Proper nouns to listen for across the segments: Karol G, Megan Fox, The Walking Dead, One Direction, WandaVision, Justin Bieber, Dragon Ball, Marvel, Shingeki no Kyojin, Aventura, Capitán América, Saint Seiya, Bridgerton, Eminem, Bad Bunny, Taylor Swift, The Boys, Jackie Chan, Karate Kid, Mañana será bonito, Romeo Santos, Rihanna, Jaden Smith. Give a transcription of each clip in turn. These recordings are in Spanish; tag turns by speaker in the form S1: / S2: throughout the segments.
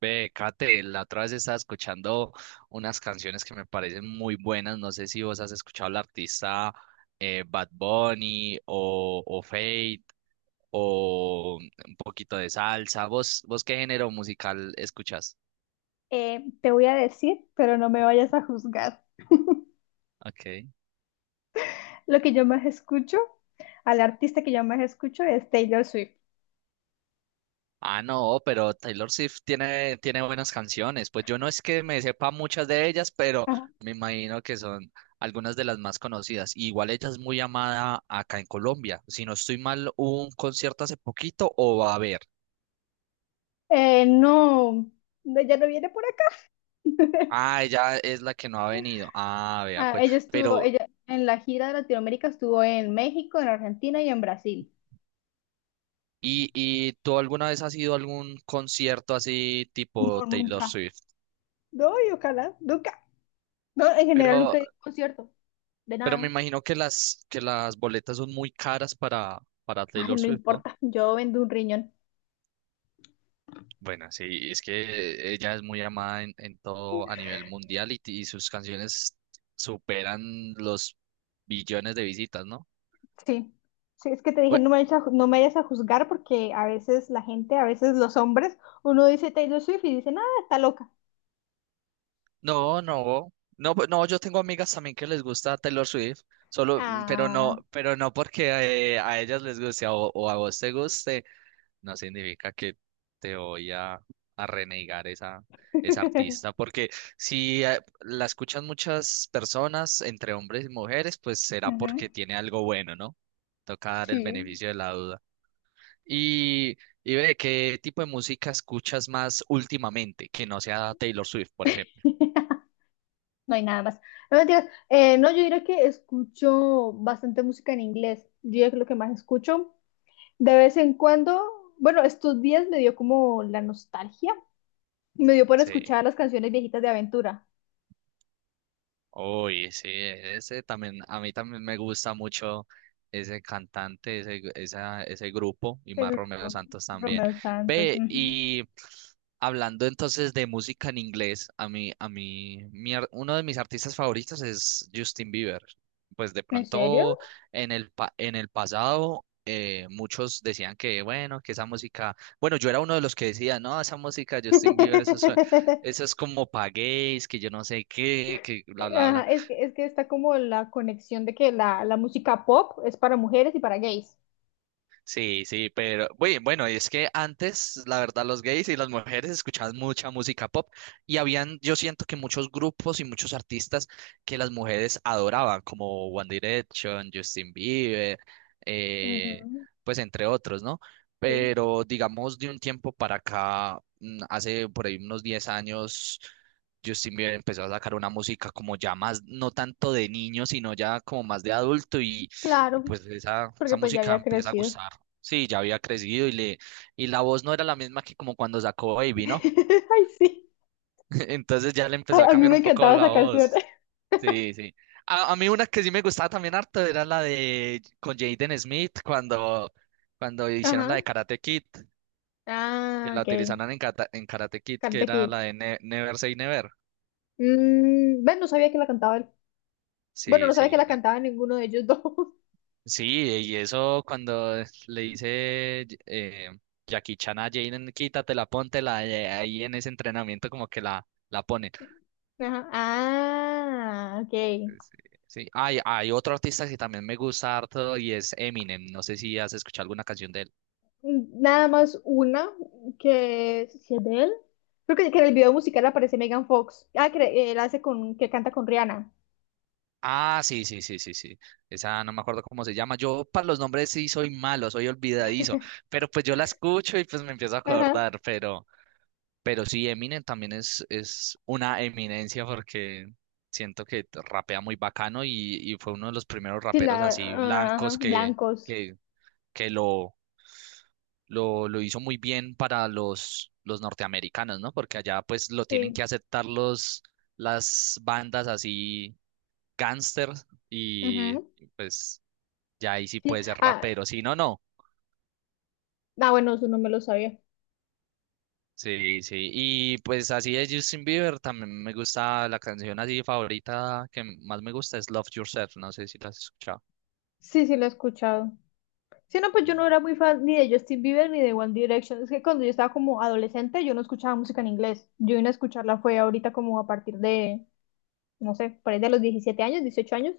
S1: Ve, Kate, la otra vez estaba escuchando unas canciones que me parecen muy buenas. No sé si vos has escuchado al artista Bad Bunny o Fate o un poquito de salsa. ¿Vos qué género musical escuchas?
S2: Te voy a decir, pero no me vayas a juzgar.
S1: Ok.
S2: Lo que yo más escucho, al artista que yo más escucho es Taylor Swift.
S1: Ah, no, pero Taylor Swift tiene buenas canciones. Pues yo no es que me sepa muchas de ellas, pero
S2: Ajá.
S1: me imagino que son algunas de las más conocidas. Y igual ella es muy amada acá en Colombia. Si no estoy mal, hubo un concierto hace poquito o va a haber.
S2: No, no, ella no viene por acá.
S1: Ah, ella es la que no ha venido. Ah, vea,
S2: Ah,
S1: pues.
S2: ella estuvo,
S1: Pero,
S2: ella en la gira de Latinoamérica estuvo en México, en Argentina y en Brasil.
S1: ¿y tú alguna vez has ido a algún concierto así tipo
S2: No,
S1: Taylor
S2: nunca.
S1: Swift?
S2: No, y ojalá, nunca. No, en general
S1: Pero,
S2: nunca he ido a un concierto, de
S1: pero me
S2: nada.
S1: imagino que las boletas son muy caras para
S2: Ay,
S1: Taylor
S2: no
S1: Swift, ¿no?
S2: importa, yo vendo un riñón.
S1: Bueno, sí, es que ella es muy amada en todo a nivel mundial y sus canciones superan los billones de visitas, ¿no?
S2: Sí, sí, es que te dije,
S1: Bueno,
S2: no me vayas a, no me vayas a juzgar porque a veces la gente, a veces los hombres, uno dice Taylor Swift y dicen, ah, está loca.
S1: no, no, no, pues, no, yo tengo amigas también que les gusta Taylor Swift, solo,
S2: Ah.
S1: pero no porque a ellas les guste o a vos te guste, no significa que te voy a renegar esa, esa artista, porque si la escuchan muchas personas, entre hombres y mujeres, pues será
S2: Ujú,
S1: porque tiene algo bueno, ¿no? Toca dar el
S2: sí,
S1: beneficio de la duda. Y, y ve, ¿qué tipo de música escuchas más últimamente que no sea Taylor Swift, por ejemplo?
S2: no hay nada más. No mentiras. No, yo diría que escucho bastante música en inglés. Yo diría que lo que más escucho. De vez en cuando, bueno, estos días me dio como la nostalgia. Me dio por
S1: Sí.
S2: escuchar las canciones viejitas de Aventura.
S1: Uy, sí, ese también, a mí también me gusta mucho ese cantante, ese, esa, ese grupo y
S2: El
S1: más Romeo
S2: grupo,
S1: Santos también.
S2: Romeo Santos.
S1: Ve,
S2: Ujú.
S1: y hablando entonces de música en inglés, a mí, uno de mis artistas favoritos es Justin Bieber. Pues de
S2: ¿En serio?
S1: pronto en el, en el pasado muchos decían que, bueno, que esa música, bueno, yo era uno de los que decía, no, esa música de Justin Bieber, eso esas como paguéis, que yo no sé qué, que bla, bla, bla.
S2: Ajá, es que está como la conexión de que la música pop es para mujeres y para gays.
S1: Sí, sí, pero bueno, bueno, y es que antes, la verdad, los gays y las mujeres escuchaban mucha música pop y habían, yo siento que muchos grupos y muchos artistas que las mujeres adoraban, como One Direction, Justin Bieber, eh,
S2: Ujú,
S1: pues entre otros, ¿no?
S2: sí.
S1: Pero digamos, de un tiempo para acá, hace por ahí unos 10 años, Justin Bieber empezó a sacar una música como ya más, no tanto de niño, sino ya como más de adulto y... Y
S2: Claro,
S1: pues esa
S2: porque pues ya
S1: música
S2: había
S1: empieza a
S2: crecido.
S1: gustar. Sí, ya había crecido y le y la voz no era la misma que como cuando sacó Baby, ¿no?
S2: Ay, sí.
S1: Entonces ya le empezó
S2: Ay,
S1: a
S2: a mí
S1: cambiar
S2: me
S1: un poco
S2: encantaba
S1: la
S2: esa canción.
S1: voz. Sí, sí. A mí una que sí me gustaba también harto era la de con Jaden Smith cuando hicieron la
S2: Ajá.
S1: de Karate Kid, que
S2: Ah,
S1: la
S2: ok.
S1: utilizaron en, en Karate Kid, que
S2: Karate
S1: era
S2: Kid.
S1: la de Never Say Never.
S2: Mm, ven, no sabía que la cantaba él. Bueno,
S1: Sí,
S2: no sabía que
S1: sí.
S2: la cantaba ninguno de ellos dos.
S1: Sí, y eso cuando le dice Jackie Chan a Jaden, quítatela, póntela, ahí en ese entrenamiento como que la pone.
S2: Ajá. Ah, ok.
S1: Sí, sí. Hay otro artista que también me gusta harto y es Eminem. No sé si has escuchado alguna canción de él.
S2: Nada más una que si es de él. Creo que en el video musical aparece Megan Fox. Ah, que él hace con, que canta con Rihanna.
S1: Ah, sí, sí, sí, sí, sí. Esa no me acuerdo cómo se llama. Yo para los nombres sí soy malo, soy olvidadizo, pero pues yo la escucho y pues me empiezo a
S2: Ajá.
S1: acordar, pero sí, Eminem también es una eminencia porque siento que rapea muy bacano y fue uno de los primeros
S2: Sí,
S1: raperos
S2: la,
S1: así
S2: ah, ajá,
S1: blancos
S2: blancos.
S1: que, que lo hizo muy bien para los norteamericanos, ¿no? Porque allá pues lo tienen
S2: Sí.
S1: que aceptar los, las bandas así gangsters y
S2: Ajá.
S1: pues ya ahí sí
S2: Sí.
S1: puede ser
S2: Ah,
S1: rapero. Sí, no, no.
S2: ah, bueno, eso no me lo sabía.
S1: Sí, sí. Y pues así de Justin Bieber también me gusta la canción así favorita que más me gusta es Love Yourself, no sé si la has escuchado.
S2: Sí, sí, lo he escuchado. Sí, no, pues yo no
S1: Mm.
S2: era muy fan ni de Justin Bieber ni de One Direction. Es que cuando yo estaba como adolescente, yo no escuchaba música en inglés. Yo vine a escucharla fue ahorita como a partir de, no sé, por ahí de los 17 años, 18 años.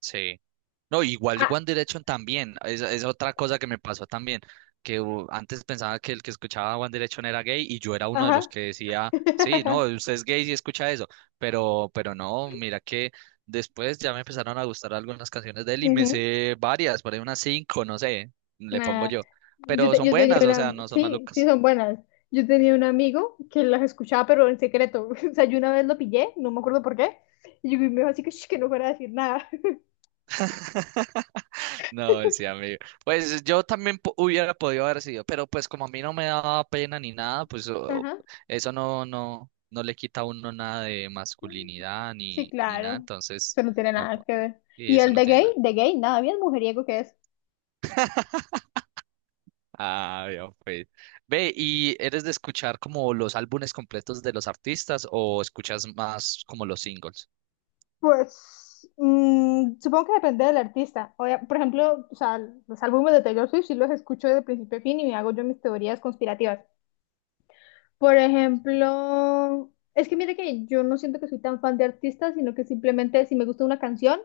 S1: Sí. No, igual
S2: Ah,
S1: One Direction también, es otra cosa que me pasó también, que antes pensaba que el que escuchaba One Direction era gay y yo era uno de los
S2: ajá.
S1: que decía, sí, no, usted es gay si escucha eso, pero no, mira que después ya me empezaron a gustar algunas canciones de él y me
S2: Ujú.
S1: sé varias, por ahí unas cinco, no sé, le pongo
S2: Nah,
S1: yo, pero son
S2: yo tenía
S1: buenas, o sea,
S2: una,
S1: no son
S2: sí, sí
S1: malucas.
S2: son buenas. Yo tenía un amigo que las escuchaba, pero en secreto. O sea, yo una vez lo pillé, no me acuerdo por qué. Y yo me dijo así que, "Shh, que no fuera a decir nada."
S1: No, sí, amigo. Pues yo también hubiera podido haber sido, pero pues como a mí no me daba pena ni nada, pues
S2: Ajá.
S1: eso no, no, no le quita a uno nada de masculinidad
S2: Sí,
S1: ni, ni nada,
S2: claro.
S1: entonces
S2: Eso no tiene
S1: no,
S2: nada que ver.
S1: y
S2: Y
S1: eso
S2: el
S1: no tiene nada.
S2: de gay, nada, bien mujeriego que es.
S1: Ah, ya pues. Ve, ¿y eres de escuchar como los álbumes completos de los artistas o escuchas más como los singles?
S2: Pues, mm, supongo que depende del artista. Por ejemplo, o sea, los álbumes de Taylor Swift sí los escucho de principio a fin y me hago yo mis teorías conspirativas. Por ejemplo, es que mire que yo no siento que soy tan fan de artistas, sino que simplemente si me gusta una canción,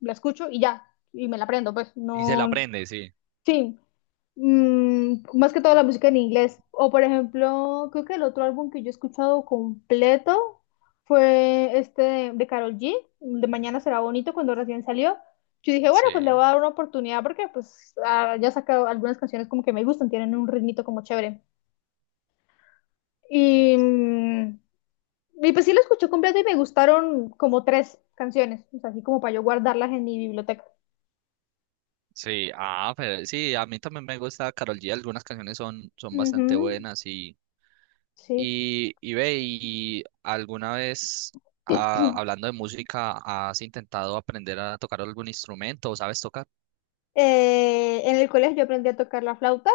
S2: la escucho y ya, y me la aprendo, pues
S1: Y se la
S2: no,
S1: aprende, sí.
S2: sí, mm, más que todo la música en inglés. O por ejemplo, creo que el otro álbum que yo he escuchado completo fue este de Karol G, de Mañana será bonito, cuando recién salió. Yo dije, bueno, pues le
S1: Sí,
S2: voy a dar una oportunidad porque pues ah, ya he sacado algunas canciones como que me gustan, tienen un ritmito como chévere. Y, mm, y pues sí lo escuché completo y me gustaron como tres canciones, o sea, así como para yo guardarlas en mi biblioteca.
S1: sí, ah, pero sí, a mí también me gusta Karol G, algunas canciones son, son bastante
S2: Ujú,
S1: buenas y
S2: sí.
S1: y ve, ¿y alguna vez, ah, hablando de música, has intentado aprender a tocar algún instrumento o sabes tocar?
S2: En el colegio yo aprendí a tocar la flauta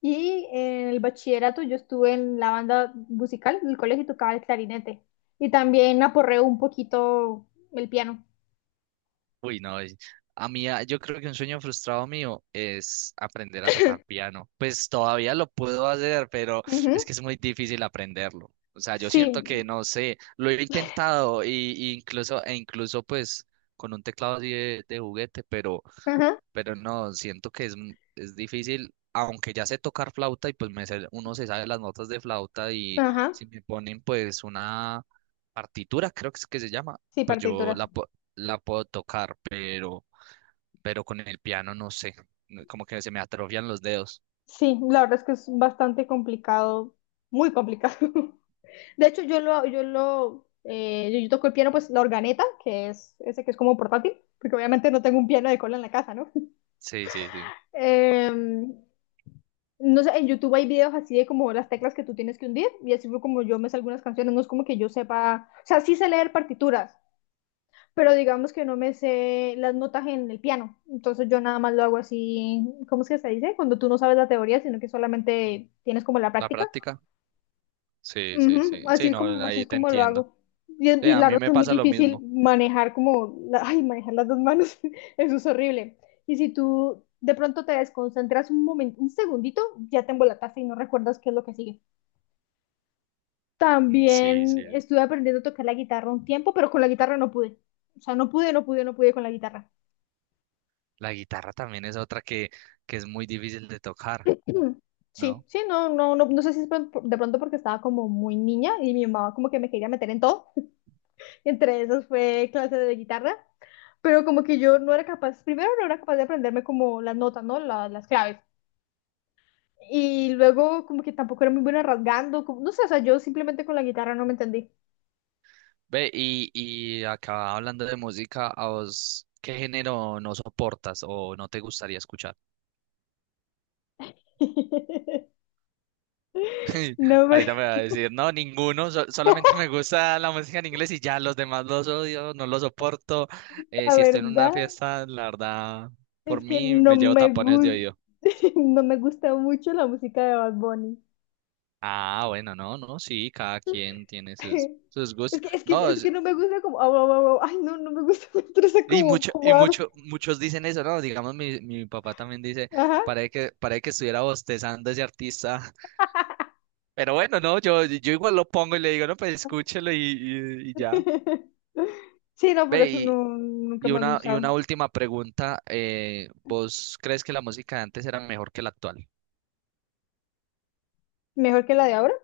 S2: y en el bachillerato yo estuve en la banda musical del colegio y tocaba el clarinete. Y también aporreo un poquito el piano.
S1: Uy, no, a mí, ah, yo creo que un sueño frustrado mío es aprender a tocar piano. Pues todavía lo puedo hacer, pero
S2: Ujú,
S1: es que es muy difícil aprenderlo. O sea, yo siento que,
S2: sí,
S1: no sé, lo he intentado y incluso, e incluso pues con un teclado así de juguete,
S2: ajá,
S1: pero no, siento que es, es difícil, aunque ya sé tocar flauta y pues uno se sabe las notas de flauta y
S2: ajá,
S1: si me ponen pues una partitura, creo que es que se llama,
S2: sí,
S1: pues yo
S2: partitura.
S1: la, la puedo tocar, pero con el piano no sé, como que se me atrofian los dedos.
S2: Sí, la verdad es que es bastante complicado, muy complicado. De hecho, yo toco el piano, pues la organeta, que es ese que es como portátil, porque obviamente no tengo un piano de cola en la casa, ¿no?
S1: Sí, sí, sí.
S2: Eh, no sé, en YouTube hay videos así de como las teclas que tú tienes que hundir, y así fue como yo me sé algunas canciones, no es como que yo sepa, o sea, sí sé leer partituras, pero digamos que no me sé las notas en el piano, entonces yo nada más lo hago así. ¿Cómo es que se dice? Cuando tú no sabes la teoría, sino que solamente tienes como la
S1: ¿La
S2: práctica.
S1: práctica? Sí, sí,
S2: Ujú,
S1: sí.
S2: así
S1: Sí,
S2: es
S1: no,
S2: como, así es
S1: ahí te
S2: como lo
S1: entiendo.
S2: hago. Y,
S1: Sí,
S2: y
S1: a
S2: la
S1: mí
S2: ropa
S1: me
S2: es muy
S1: pasa lo
S2: difícil
S1: mismo.
S2: manejar como, ay, manejar las dos manos, eso es horrible. Y si tú de pronto te desconcentras un momento, un segundito, ya te embolataste y no recuerdas qué es lo que sigue.
S1: Mm, sí,
S2: También
S1: sí.
S2: estuve aprendiendo a tocar la guitarra un tiempo, pero con la guitarra no pude. O sea, no pude con la guitarra.
S1: La guitarra también es otra que es muy difícil de tocar,
S2: Mm, sí,
S1: ¿no?
S2: sí, no, no, no, no sé si es de pronto porque estaba como muy niña y mi mamá como que me quería meter en todo. Entre esos fue clase de guitarra. Pero como que yo no era capaz, primero no era capaz de aprenderme como las notas, ¿no? Las claves. Y luego como que tampoco era muy buena rasgando, como, no sé, o sea, yo simplemente con la guitarra no me entendí.
S1: Ve, y acá hablando de música, ¿a vos qué género no soportas o no te gustaría escuchar?
S2: No me,
S1: Ahorita me va a decir, no, ninguno, solamente me gusta la música en inglés y ya los demás los odio, no los soporto.
S2: la
S1: Si estoy en una
S2: verdad
S1: fiesta, la verdad, por
S2: es que
S1: mí
S2: no
S1: me llevo
S2: me
S1: tapones de
S2: gusta,
S1: oído.
S2: no me gusta mucho la música de Bad Bunny.
S1: Ah, bueno, no, no, sí, cada quien tiene sus, sus
S2: Es
S1: gustos.
S2: que, es que,
S1: No,
S2: es que no me gusta como, au, au, au, au. Ay, no, no me gusta, me estresa como,
S1: y
S2: como habla.
S1: mucho, muchos dicen eso, ¿no? Digamos, mi papá también dice,
S2: Ajá.
S1: parece que estuviera bostezando ese artista. Pero bueno, no, yo igual lo pongo y le digo, no, pues escúchelo y ya.
S2: Sí, no, por
S1: Ve,
S2: eso no,
S1: y,
S2: nunca
S1: y
S2: me ha
S1: una, y una
S2: gustado.
S1: última pregunta. ¿Vos crees que la música de antes era mejor que la actual?
S2: Mejor que la de ahora.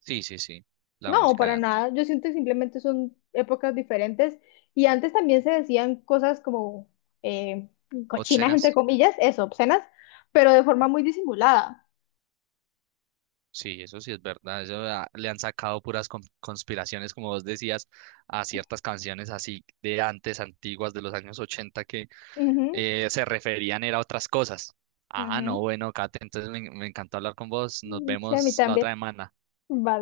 S1: Sí, sí, sí, la
S2: No,
S1: música de
S2: para nada.
S1: antes.
S2: Yo siento que simplemente son épocas diferentes y antes también se decían cosas como eh, cochinas, entre
S1: Obscenas,
S2: comillas, eso, obscenas, pero de forma muy disimulada.
S1: sí, eso sí es verdad. Eso ah, le han sacado puras conspiraciones, como vos decías, a ciertas canciones así de antes, antiguas, de los años 80, que se referían era a otras cosas. Ah, no,
S2: Ujú,
S1: bueno, Kate, entonces me encantó hablar con vos. Nos
S2: ujú. Sí, a mí
S1: vemos la
S2: también.
S1: otra semana.
S2: Vale.